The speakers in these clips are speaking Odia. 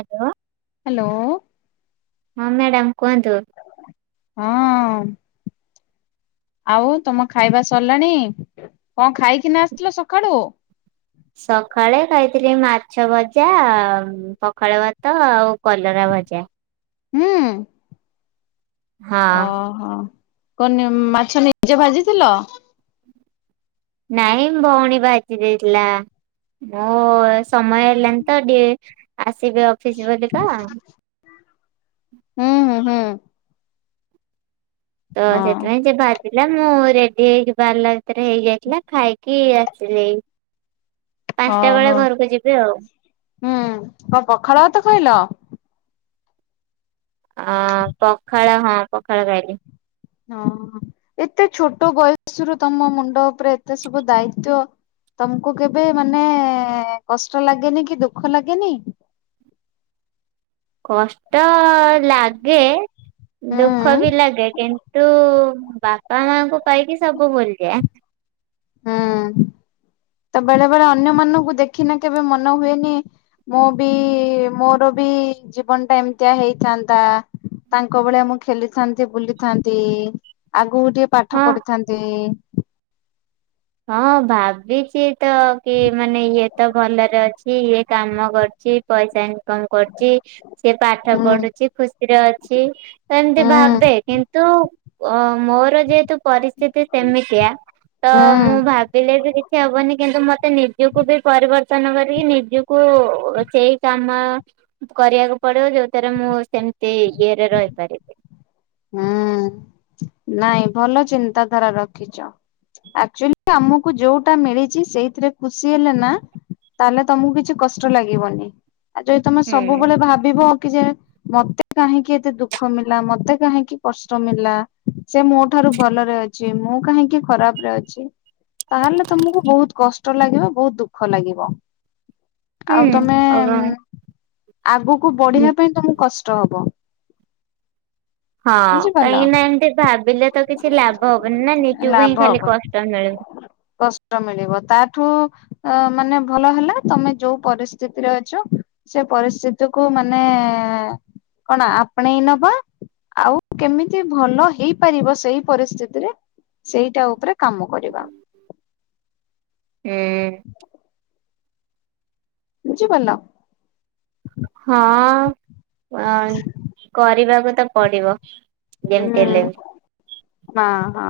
ହାଲୋ। ହାଲୋ। ହଁ, ମ୍ୟାଡ଼ାମ୍ କୁହନ୍ତୁ। ହଁ। ଆଉ ତୋମ ଖାଇବା ସରଲାଣି? କଣ ଖାଇକିନା ଆସିଥିଲ ସଖାଳୁ? ସଖାଳେ ଖାଇଥିଲି ମାଛ ଭଜା ଉଁ, ପଖାଳ ଭାତ, ଆଉ କଲରା ଭଜା। ମୁଁ। ହଁ ଓହୋ, କନ ଉଁ, ମାଛ ନିଜେ ଭାଜିଥିଲ? ନାଇଁ ଭଉଣୀ ଭାଜି ଦେଇଥିଲା। ମୋ ଏ ସମୟ ହେଲାନି ତ ଟିକେ ଆସିବେ ଅଫିସ୍ ବୋଲିକା। ଅଁ, ହଁ, ହଁ। ତ ହଁ ସେଥିପାଇଁ ସେ ଭା ଥିଲା ମୁଁ ରେଡି ହେଇକି ବାହାରିଲା ଭିତରେ ହେଇଯାଇଥିଲା। ଖାଇକି ଆସିଲି ଏଇ। ପାନ୍ସଟା ବେଳେ ଓହୋ ଘରକୁ ଯିବି ଆଉ। କଣ ପଖାଳ ଭାତ ଖାଇଲ? ଅ, ପଖାଳ ହଁ, ପଖାଳ ଖାଇଲି। ହଁ, ଏତେ ଛୋଟ ବୟସରୁ ତୋମ ମୁଣ୍ଡ ଉପରେ ଏତେ ସବୁ ଦାୟିତ୍ଵ। ତୋମକୁ କେବେ ମାନେ କଷ୍ଟ ଲାଗେନି କି ଦୁଃଖ ଲାଗେନି? କଷ୍ ଟ ଲାଗେ। ଦୁଃଖ ହୁଁ ବି ଲାଗେ। କିନ୍ତୁ, ବା ପା, ମାଙ୍କୁ ପାଇକି ସବୁ ଭୁଲିଯା। ଆ, ହଁ, ତ ବେଳେବେଳେ ଅନ୍ୟ ମାନଙ୍କୁ ଦେଖିନେ କେବେ ମନ ହୁଏନି ମୋ ବି, ମୋର ବି ଜୀବନ ଟା ଏମିତିଆ ହେଇଥାନ୍ତା। ତାଙ୍କ ଭଳିଆ ମୁଁ ଖେଲିଥାନ୍ତି, ବୁଲିଥାନ୍ତି। ଆଗକୁ ଟିକେ ପାଠ ହଁ ପଢିଥାନ୍ତି। ହଁ ଭାବିଛି ତ କି ମାନେ ଇଏ ତ ଭଲରେ ଅଛି। ଇଏ କାମ କରୁଛି। ପଇସା ଇନକମ କରୁଛି। ସେ ପାଠ ହୁଁ ପଢୁଛି। ଖୁସ ସିରେ ଅଛି, ଏମତି ହୁଁ ଭାବେ। କିନ୍ତୁ ଅ, ମୋର ଯେହେତୁ ପରିସ୍ଥିତି ସେମିତିଆ, ତ ହୁଁ। ମୁଁ ଭାବିଲେ ବି କିଛି ହବନି। କିନ୍ତୁ, ମୋ ତେ ନିଜକୁ ବି ପରିବର୍ତ୍ତନ କରିକି ନିଜକୁ ସେଇ କାମ କରିବାକୁ ପଡିବ। ଯୋଉଥିରେ ମୁଁ ସେମିତି ଇଏରେ ରହିପାରିବି। ହଁ ନାଇଁ ଭଲ ଚିନ୍ତାଧାରା ରଖିଚ। ଆକ୍ଚୁଲି ଆମକୁ ଯୋଉଟା ମିଳିଚି ସେଇଥିରେ ଖୁସି ହେଲେ ନା ତାହେଲେ ତୋମକୁ କିଛି କଷ୍ଟ ଲାଗିବନି। ଆ, ଯଦି ତୋମେ ହୁଁ। ସବୁବେଳେ ଭାବିବ କି ଯେ ମୋତେ କାହିଁକି ଏତେ ଦୁଃଖ ମିଳଲା। ମୋତେ କାହିଁକି କଷ୍ଟ ମିଳିଲା। ସେ ମୋ ଠାରୁ ଭଲରେ ଅଛି। ମୁଁ କାହିଁକି ଖରାପ ରେ ଅଛି? ତାହେଲେ ତମକୁ ବହୁତ କଷ୍ଟ ଲାଗିବ, ବହୁତ ଦୁଃଖ ଲାଗିବ। ଆଉ ହୁଁ ତମେ ଅଗ ଆଗକୁ ବଢିବା ପାଇଁ ତମକୁ କଷ୍ଟ ହବ। ହଁ, ବୁଝିପାରିଲ କାହିଁକି ନା ଏମତି ଭାବିଲେ ତ କିଛି ଲାଭ ହବନି ନା। ନିଜକୁ ହିଁ ଖାଲି କଷ୍ଟ ମିଳୁ। ଟ ମିଳିବ। ତାଠୁ ଅଁ ମାନେ ଭଲ ହେଲା ତମେ ଯୋଉ ପରିସ୍ଥିତିରେ ଅଛ ସେ ପରିସ୍ଥିତିକୁୁ ମାନେ କଣ ଆପଣେଇ ନବ? ଆଉ କେମିତି ଭଲ ହେଇପାରିବ ସେଇ ପରିସ୍ଥିତିରେ ସେଇଟା ଉପରେ କାମ କରିବା। ହୁଁ। ବୁଝିପାରିଲ? ହଁ ଅଁ କରିବାକୁ ତ ପଡିବ? ଯେମିତି ହୁଁ ହେଲେ ବି। ହଁ ହଁ।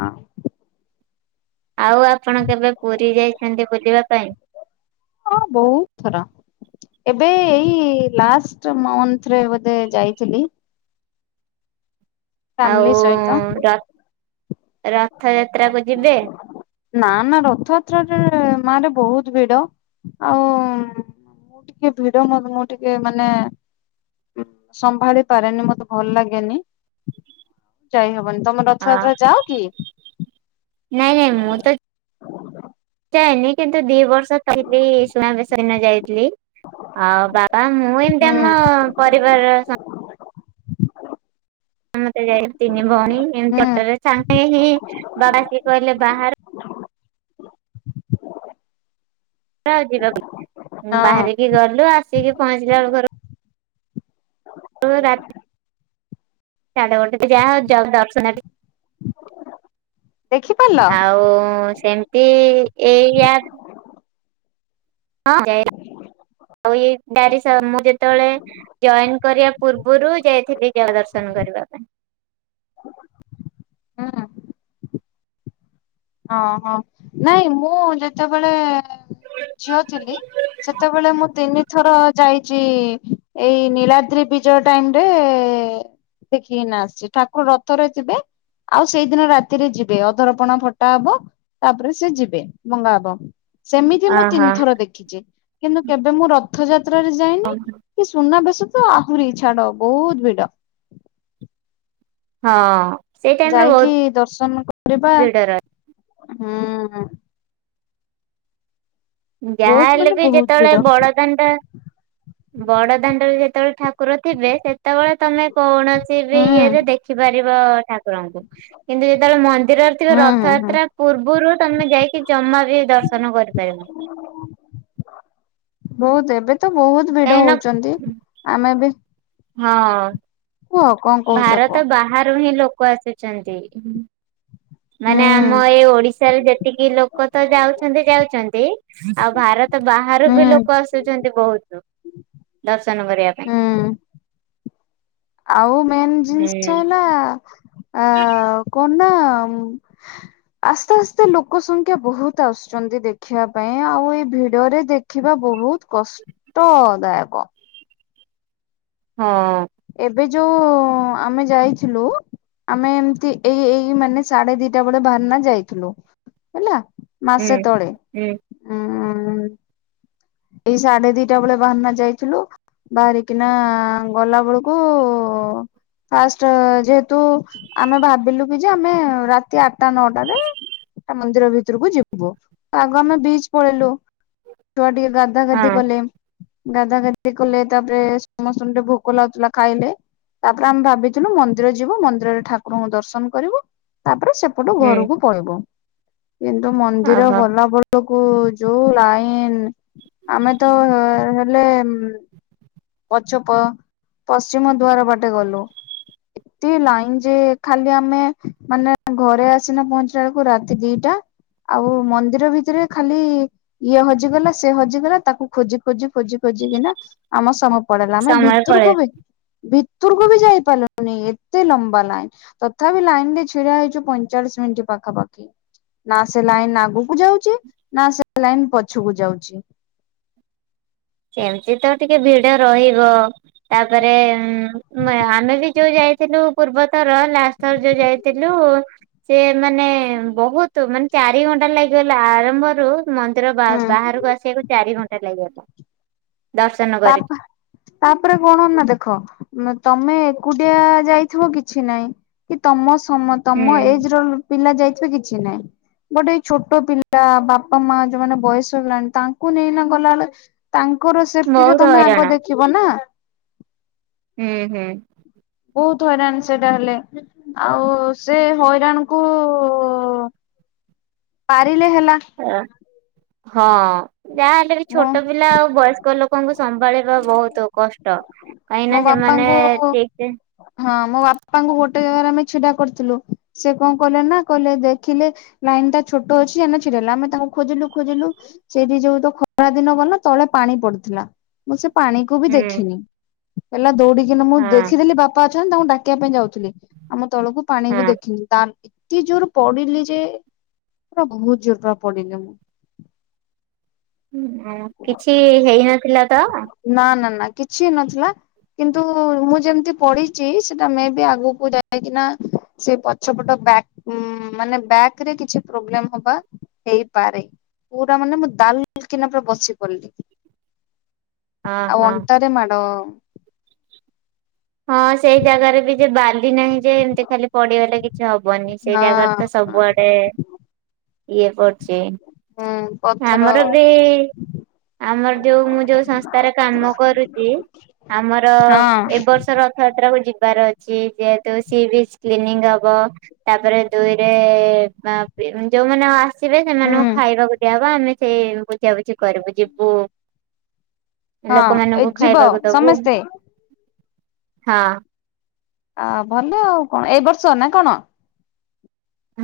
ଆଉ ଆପଣ କେବେ ପୁରୀ ଯାଇଛନ୍ତି ବୁଲିବା ପାଇଁ? ହଁ ବହୁତ ଥର। ଏବେ ଏଇ ଲାଷ୍ଟ ମନ୍ଥରେ ବୋଧେ ଯାଇଥିଲି? ଆଉ ଫ୍ୟାମିଲି ସହିତ। ର ରଥଯାତ୍ରାକୁ ଯିବେ? ନାଁ ନାଁ ରଥଯାତ୍ରାଟାରେ ମାନେ ବହୁତ ଭିଡ। ଆଉ ମୁଁ ଟିକେ ଭିଡ [unintelligible] ମୁଁ ଟିକେ ମାନେ? ହୁଁ ସମ୍ଭାଳି ପାରେନି ମତେ ଭଲ ଲାଗେନି ଯାଇହବନି। ତମ ରଥଯାତ୍ରା ହଁ ଯାଅ କି? ନାଇଁ ନାଇଁ ମୁଁ ତ ଯାଏନି? କିନ୍ତୁ ଦି ବର୍ଷ କହିଲି ସୁନାବେଶ ଦିନ ଯାଇଥିଲି। ଆଉ ବାବା ମୁଁ ଏମତି ହୁଁ ଆମ ପରିବାର ସ ମତେ ଯାଇ ତିନି ଭଉଣୀ ଏମତି ହୁଁ ତଟରେ ସାଙ୍ଗ ହେଇ ହେଇ ବା ଆସି କହିଲେ ବାହାର। ର ଯିବାକୁ ହଁ ଉଁ ବାହାରିକି ଗଲୁ ଆସିକି ପହଞ୍ଚିଲା ବେଳକୁ ଘରୁ ରୁ ରା ସାଢେ ଗୋଟେ ଯାହାହୋଉ [unintelligible] ଦେଖିପାରିଲ? ଆଉ ସେମିତି ଏଇୟା। ହଁ [unintelligible] [inaudible] ର ମୁଁ ଯେତେବେଳେ ଜଏନ କରିବା ପୂର୍ବରୁ ଯାଇଥିଲି ଜଳ ଦର୍ଶନ କରିବା ପାଇଁ। ହୁଁ। ଅଁ ହଁ ନାଇଁ ମୁଁ ଯେତେବେଳେ ଝିଅ ଥିଲି। ସେତେବେଳେ ମୁଁ ତିନିଥର ଯାଇଚି। ଏଇ ନୀଳାଦ୍ରି ବି ଟାଇମରେ ଦେଖିକିନା ଆସିଚି ଠାକୁର ରଥରେ ଯିବେ? ଆଉ ସେଇଦିନ ରାତିରେ ଯିବେ ଅଧରପଣା ଫ ଟା ହବ ତାପରେ ସେ ଯିବେ ଭଙ୍ଗା ହବ। ସେମିତି ମୁଁ ତିନି ଓହୋ। ଥର ଦେ ଖିଚି କିନ୍ତୁ କେବେ ମୁଁ ରଥଯାତ୍ରାରେ ଯାଇନି। କି ସୁନା ବେଶ ତ ଆହୁରି ଛାଡ ବହୁତ ଭିଡ। ହଁ। ସେଇ ଟାଇମ ରେ ଯାଇକି ବହୁତ ଦର୍ଶନ କରିବା ଭିଡ ହୁଁ। ବହୁତ ଯାହାହେଲେ ମାନେ ବି ବହୁତ ଯେତେବେଳେ ଭିଡ ବଡ ଦାଣ୍ଡ ବଡ ଦାଣ୍ଡରେ ଯେତେବେଳେ ଠାକୁର ଥିବେ। ସେତେବେଳେ ତମେ କୌଣସି ବି ହୁଁ ଇଏରେ ଦେଖିପାରିବ ଠାକୁରଙ୍କୁ। କିନ୍ତୁ ଯେତେବେଳେ ମନ୍ଦିରରେ ଥିବ ହୁଁ ହୁଁ ହୁଁ ରଥଯାତ୍ରା ପୂର୍ବରୁ ତମେ ଯାଇକି ଜମା ବି ଦର୍ଶନ କରିପାରିବନି। ବହୁତ ଏବେ ତ ବହୁତ ଭିଡ କାହିଁକି ନା ହଉଛନ୍ତି। ଆମେ ବି ହଁ କୁହ କଣ କହୁଛ କୁହ ଭାରତ ବାହାରୁ ହିଁ ଲୋକ ଆସୁଛନ୍ତି। ହୁଁ ମାନେ ଆମ ଏଇ ଓଡିଶାରେ ଯେତିକି ଲୋକ ତ ଯାଉଛନ୍ତି ଯାଉଛନ୍ତି। ଆଉ ଭାରତ ବାହାରୁ ହୁଁ ବି ଲୋକ ଆସୁଛନ୍ତି ବହୁତ। ଦର୍ଶନ କରିବା ପାଇଁ। ହୁଁ। ଆଉ ମେନ୍ ଜିନିଷ ହୁଁ ହେଲା। ଆ କଣ ନା ଆସ୍ତେ ଆସ୍ତେ ଲୋକ ସଂଖ୍ୟା ବହୁତ ଆସୁଛନ୍ତି ଦେଖିବା ପାଇଁ ଆଉ ଏଇ ଭିଡରେ ଦେ ଦେଖିବା ବହୁତ କଷ୍ଟଦାୟକ। ହଁ। ଏବେ ଯୋଉ ଆମେ ଯାଇଥିଲୁ ଆମେ ଏମତି ଏଇ ଏଇ ମାନେ ସାଢେ ଦିଟା ବେଳେ ଭାରନା ଯାଇଥିଲୁ, ହେଲା। ହୁଁ ମାସେ ତଳେ, ହୁଁ ଉଁ ଏଇ ସାଢେ ଦିଟା ବେଳେ ବାହାରିନା ଯାଇଥିଲୁ। ବାହାରିକିନା ଗଲା ବେଳକୁ ଫାଷ୍ଟ ଯେହେତୁ ଆମେ ଭାବିଲୁ କି ଯେ ଆମେ ରାତି ଆଠଟା ନଅଟାରେ ତା ମନ୍ଦିର ଭିତରକୁ ଯିବୁ ଆଗ ଆମେ ବିଚ ପଳେଇଲୁ ଛୁଆ ଟି ଗାଧା ହଁ ଗାଧି କଲେ ଗାଧା ଗାଧି କଲେ ତାପରେ ସମସ୍ତଙ୍କୁ ଟେ ଭୋକ ଲାଗୁଥିଲା ଖାଇଲେ ତାପରେ ଆମେ ଭାବିଥିଲୁ ମନ୍ଦିର ଯିବୁ ମନ୍ଦିରରେ ଠାକୁରଙ୍କୁ ଦର୍ଶନ କରିବୁ ତାପରେ ସେ ପଟୁ ହୁଁ ଘରକୁ ପଳେଇବୁ କିନ୍ତୁ ମନ୍ଦିର ଓହୋ। ଗଲାବେଳେ କୁ ଯୋଉ ଲାଇନ ଆମେ ତ ହେଲେ ପଛପ ପଶ୍ଚିମ ଦ୍ୱାର ବାଟେ ଗଲୁ। ଏତେ ଲାଇନ ଯେ ଖାଲି ଆମେ ମାନେ ଘରେ ଆସିନା ପହଞ୍ଚିଲା ବେଳକୁ ରାତି ଦିଟା। ଆଉ ମନ୍ଦିର ଭିତରେ ଖାଲି ଇଏ ହଜିଗଲା ସେ ହଜିଗଲା ତାକୁ ଖୋଜି ଖୋଜି ଖୋଜି ଖୋଜିିକିନା ଆମ ସମୟ ପଳେଇଲା ଆମେ ସମୟ ପଳେଇ ଭିତରକୁ ବି ଭିତରକୁ ବି ଯାଇପାରିଲୁନି ଏତେ ଲମ୍ବା ଲାଇନ। ତଥାପି ଲାଇନ ରେ ଛିଡା ହେଇଚୁ ପଇଁଚାଳିଶ ମିନିଟ୍ ପାଖାପାଖି। ନା ସେ ଲାଇନ ଆଗକୁ ଯାଉଛି ନା ସେ ଲାଇନ ପଛକୁ ଯାଉଛି। ସେମିତି ତ ଟିକେ ଭିଡ ରହିବ ତାପରେ ଆମେ ବି ଯୋଉ ଯାଇ ଥିଲୁ ପୂର୍ବତର ଲାଷ୍ଟଥର ଯୋଉ ଯାଇଥିଲୁ ସେ ମାନେ ବହୁତ ମାନେ ଚାରି ଘଣ୍ଟା ଲାଗିଗଲା ଆରମ୍ଭରୁ ମନ୍ଦିର ବା ହୁଁ ବାହାରକୁ ଆସିବାକୁ ଚାରି ଘଣ୍ଟା ଲାଗିଗଲା। ଦର୍ଶନ ପାପ କରିକି। ତାପରେ କଣ ନା ଦେଖ ତମେ ଏକୁଟିଆ ଯାଇଥିବ କିଛି ନାଇଁ। କି ତମ ସମ ତମ ହୁଁ। ଏଜ ର ପିଲା ଯାଇଥିବେ କିଛି ନାହିଁ। ଗୋଟେ ଛୋଟ ପିଲା ବାପା ମା ଯୋଉମାନେ ବୟସ ହେଲାଣି ତାଙ୍କୁ ନେଇନା ଗଲାବେଳେ ତାଙ୍କର ସେଫଟିରେ ବହୁତ ତମେ ହଇରାଣ। ଆଗ ଦେଖିବ ନା। ହୁଁ ହୁଁ। ବହୁତ ହଇରାଣ ସେଟା ହେଲେ। ଆଉ ସେ ହଇରାଣ କୁ ପାରିଲେ ହେଲା। ହଁ। ଯାହାହେଲେ ବି ମୋ ଛୋଟ ପିଲା ଆଉ ବୟସ୍କ ଲୋକଙ୍କୁ ସମ୍ଭାଳିବା ବହୁତ କଷ୍ଟ। କାହିଁ ନା ମୋ ସେମାନେ ବାପାଙ୍କୁ ଠିକ ସେ ହଁ ମୋ ବାପାଙ୍କୁ ଗୋଟେ ଜାଗାରେ ଆମେ ଛିଡା କରିଥିଲୁ ସେ କଣ କହିଲେ ନା କହିଲେ ଦେଖିଲେ ଲାଇନ ଟା ଛୋଟ ଅଛି [unintelligible] ହେଲା ଆମେ ତାଙ୍କୁ ଖୋଜିଲୁ ଖୋଜିଲୁ ସେ ବି ଯୋଉ ତ ଖ ଖରା ଦିନ ମାନେ ତଳେ ପାଣି ପଡିଥିଲା ମୁଁ ସେ ପାଣିକୁ ବି ହୁଁ ଦେଖିନି। ହେଲା ଦୌଡିକିନା ମୁଁ ହଁ ଦେଖିଦେଲି ବାପା ଅଛନ୍ତି ତାଙ୍କୁ ଡାକିବା ପାଇଁ ଯାଉଥିଲି। ଆମ ତଳକୁ ପାଣି ହଁ। ବି ଦେଖିଲି ତା ଏତେ ଜୋର ପଡିଲି ଯେ ପା ବହୁତ ଜୋର ପୁରା ପଡିଲି ମୁଁ। କିଛି ହେଇନଥିଲା ତ? ନା ନା ନା କିଛି ହେଇନଥିଲା କିନ୍ତୁ ମୁଁ ଯେମିତି ପଡିଛି ସେଟା ମେଁବି ଆଗକୁ ଯାଇକିନା ସେ ପଛପଟ ବ୍ୟାକ୍ ଉଁ ମାନେ ବ୍ୟାକ ରେ କିଛି ପ୍ରୋବ୍ଲେମ ହବା ହେଇପାରେ। ପୁରା ମାନେ ମୁଁ ଦାଲ୍ କିନା ପୁରା ବସି ପଡିଲି। ଆଉ ଅହୋ। ଅଣ୍ଟାରେ ମାଡ଼ ହଁ ସେଇ ଜାଗାରେ ବି ଯେ ବାଲି ନାହିଁ ଯେ ଏମିତି ଖାଲି ପଡିଗଲେ କିଛି ହବନି ସେଇ ଜାଗାରେ ତ ହଁ ସବୁଆଡେ ଇଏ କରୁଛି। ହୁଁ ପଥର ଆମର ବି ଆମର ଯୋଉ ମୁଁ ଯୋଉ ସଂସ୍ଥାରେ କାମ କରୁଛି ଆମର ଏ ହଁ ବର୍ଷ ରଥଯାତ୍ରା କୁ ଯିବାର ଅଛି ଯେ ତ ସି ବି କ୍ଲିନିକ ହବ ତାପରେ ଦୁଇରେ ଯୋଉମାନେ ଆସିବେ ସେମାନଙ୍କୁ ହୁଁ ଖାଇବାକୁ ଦିଆବ ଆମେ ସେଇ ବୁଝାବୁଝି କରିବୁ ଯିବୁ। ହଁ ଏ ଲୋକମାନଙ୍କୁ ଯିବ ଖାଇବାକୁ ଦବୁ। ସମସ୍ତେ ହଁ ଆ ଭଲ ଆଉ କଣ ଏଇ ବର୍ଷ ନା କଣ?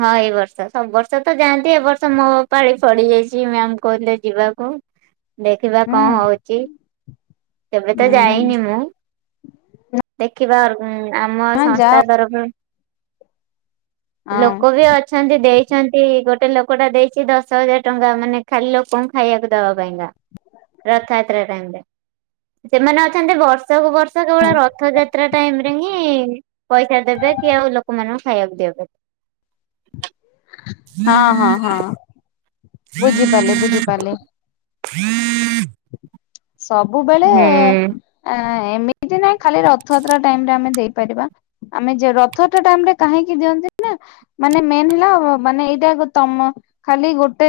ହଁ ଏ ବର୍ଷ ସବୁ ବର୍ଷ ତ ଯାଆନ୍ତି ଏ ବର୍ଷ ମୋ ପାଳି ଫଡି ଯାଇଛି ମ୍ୟାମ କହୁଥିଲେ ଯିବାକୁ। ଦେଖିବା ହୁଁ କଣ ହଉଛି କେବେ ତ ହୁଁ ଯାଇନି ମୁଁ। ଦେଖିବା ଆମ ହଁ ଶସ୍ତା ଯାଅ ତରଫରୁ ହଁ ଲୋକ ବି ଅ ଅଛନ୍ତି ଦେଇଛନ୍ତି ଗୋଟେ ଲୋକ ଟା ଦେଇଛି ଦଶ ହଜାର ଟଙ୍କା ମାନେ ଖାଲି ଲୋକଙ୍କୁ ଖାଇବାକୁ ଦବା ପାଇଁକା। ରଥଯାତ୍ରା ଟାଇମ ରେ ସେମାନେ ଅଛନ୍ତି ବର୍ଷ ବର୍ଷକୁ ବର୍ଷ କେବଳ ରଥଯାତ୍ରା ଟାଇମ ରେ ହିଁ ପଇସା ଦେବେ କି ଆଉ ଲୋକମାନ ଖାଇବାକୁ ଦେବାକୁ। ହଁ ହଁ ହଁ ବୁଝିପାରିଲେ ବୁଝିପାରିଲେ। ହଁ ସବୁବେଳେ ଆ ଏମିତି ନାଇଁ ଖାଲି ରଥଯାତ୍ରା ଟାଇମରେ ଆମେ ଦେଇପାରିବା। ଆମେ ଯ ରଥ ଟା ଟାଇମରେ କାହିଁକି ଦିଅନ୍ତି ନା? ମାନେ ମେନ୍ ହେଲା ମାନେ ଏଇଟା ତମ ଖାଲି ଗୋଟେ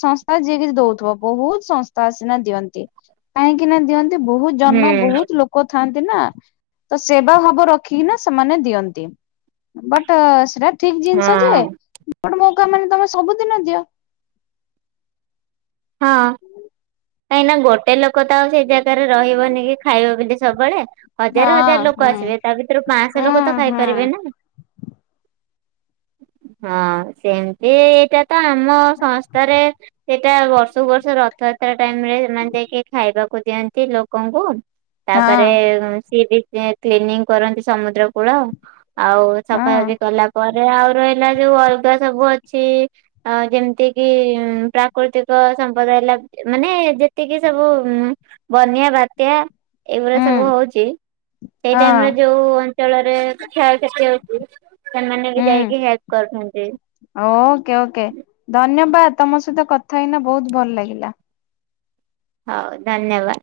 ସଂସ୍ଥା ଯିଏ କିଛି ଦଉଥିବ ବହୁତ ସଂସ୍ଥା ସିନା ଦିଅନ୍ତି କାହିଁକି ନା ଦିଅନ୍ତି ବହୁତ ଜନ ହୁଁ ବହୁତ ଲୋକ ଲୋକଥାନ୍ତି ନା ତ ସେବା ଭାବ ରଖିକି ନା ସେମାନେ ଦିଅନ୍ତି। ବଟ ସେଟା ଠିକ ହଁ ଜିନିଷ ଯେ ବଟ ମୌକା ମାନେ ତମେ ସବୁଦିନ ଦିଅ? ହଁ। କାହିଁକି ନା ଗୋଟେ ଲୋକ ତ ଆଉ ସେଇ ଜାଗାରେ ରହିବନି କି ଖାଇବ ବୋଲିିି ସବୁବେଳେ। ହଁ ହଜାର ହଜାର ଲୋକ ହୁଁ ଆସିବେ ତା ଭିତରୁ ପାଞ୍ଚଶହ ହୁଁ ଲୋକ ତ ହୁଁ ଖାଇପାରିବେ ନା। ହଁ ସେମିତି ଏଇଟା ତ ଆମ ସଂସ୍ଥାରେ ସେଇଟା ବର୍ଷ ସବୁ ବର୍ଷ ରଥଯାତ୍ରା ଟାଇମ ରେ ସେମାନେ ଯାଇକି ଖାଇବାକୁ ଦିଅନ୍ତି ଲୋକଙ୍କୁ। ହଁ ତାପରେ ସିଏ ବି କ୍ଲିନିଂ କରନ୍ତି ସମୁଦ୍ର କୂଳ। ଆଉ ହଁ ସଫାସଫି କଲା ପରେ ରେ ଆଉ ରହିଲା ଯୋଉ ଅଲଗା ସବୁ ଅଛି ଆ ଯେମିତି କିି ପ୍ରାକୃତିକ ସମ୍ପଦାୟ ହେଲା ମାନେ ଯେତିକି ସବୁ ବନ୍ୟା ବାତ୍ୟା ଏଇଭଳିଆ ହୁଁ ସବୁ ହଉଛି ସେଇ ହଁ ଟାଇମରେ ଯୋଉ ଅଞ୍ଚଳରେ କ୍ଷୟକ୍ଷତି ହଉଛି ସେମାନେ ବି ହୁଁ। ଯାଇକି ହେଲ୍ପ କରୁଥାନ୍ତି। ଓକେ ଓକେ ଧନ୍ୟବାଦ ତମ ସହିତ କଥା ହେଇନା ବହୁତ ଭଲ ଲାଗିଲା। ହଉ ଧନ୍ୟବାଦ।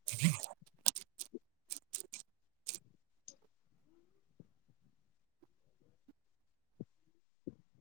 ହ